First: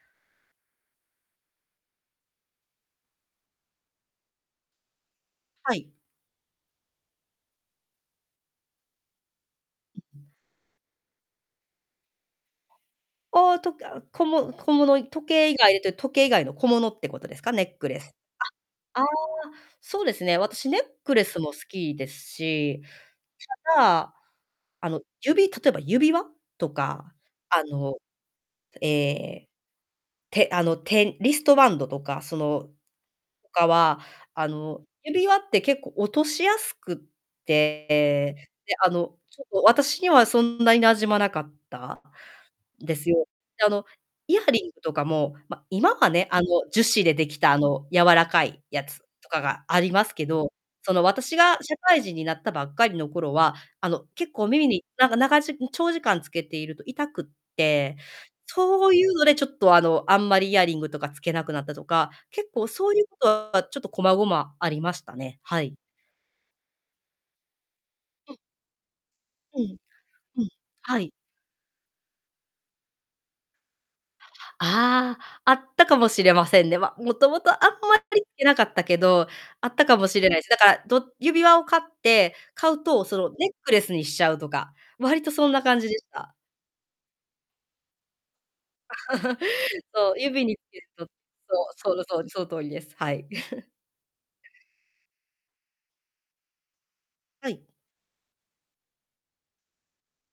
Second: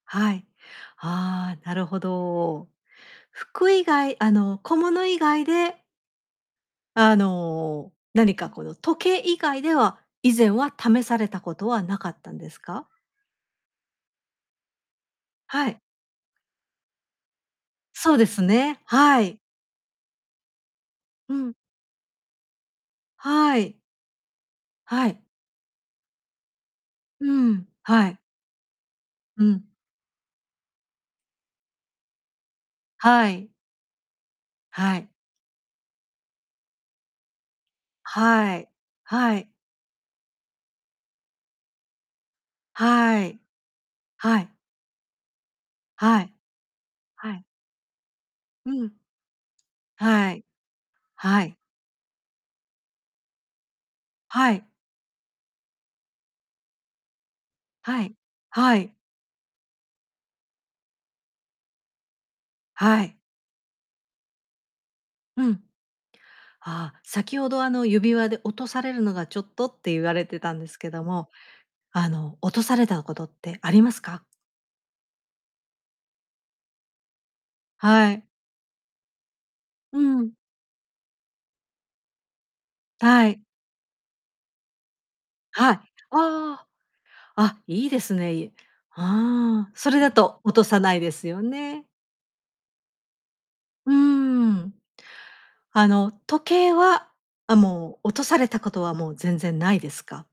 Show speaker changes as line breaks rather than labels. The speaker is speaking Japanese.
はい。ああ、なるほど。服以外、あの、小物以外
は
で
い。
あの、何かこの、時計以外では、
ううん。
以前は試されたことは無かったんですか？
ああ、とけあ、こも小物、い時計以
は
外で
い。
って、時計以外の小物ってことですか？ネックレ
そ
ス
うですね、
あ、ああ、
はい。
そうですね、私、ネックレ
う
スも
ん。
好きですし、
はい。
ただ、あの、
はい。
指例えば指輪とか、
うー
あ
ん、
の、
はい。
え
う
え、
ん。
手あの、手リストバンドとか、その、
は
と
い。
かは、あの、
はい。
指輪って結構落としやすくて、ええ、
はい。
で、あの、
は
ちょっ
い。
と私にはそんなに馴染まなかったです
は
よ。
い。
で、あの、イ
は
ヤ
い。
リングとかも、ま、今は
は
ね、
い。
あの、樹脂でで
は
き
い。
た、あの、柔らかい
う
や
ん。
つとかがありますけ
はい。
ど、その、私
はい。
が社会人になったばっかりの頃は、あの、結構
はい。
耳に、なんか、ながじ長時間つけていると痛くって、
はい。は
そ
い。
ういうのでちょっと、あの、あんまりイヤリングとかつけなくなったとか、結構そうい
は
うこ
い。
とは、ちょっと、こまごまありましたね、
う
は
ん。
い。
あ、先ほど、あの、指輪
うん。
で、落とされるのがちょっ
う
と
ん、
って言われて
うん、
たんですけ
は
ど
い。
も、あの、落とされたことってありますか？
ああ、あったかもしれませんね。ま、元々あんま
はい。
りけなかったけど、あったか
う
もしれ
ん。
ないす。だから、ど指輪を買って買うと、そ
は
の、
い。
ネックレスにしちゃうとか、割とそんな
は
感
い。
じでした。
ああ。あ、いいですね、いああ、それだ
そう、
と
指
落
につ
とさ
ける
ない
と、
ですよね。
そう、その通り、その通りです。はい。
うーん。あの、時計は、
は
あ、
い。
もう、落とされたことは、もう全然ないですか？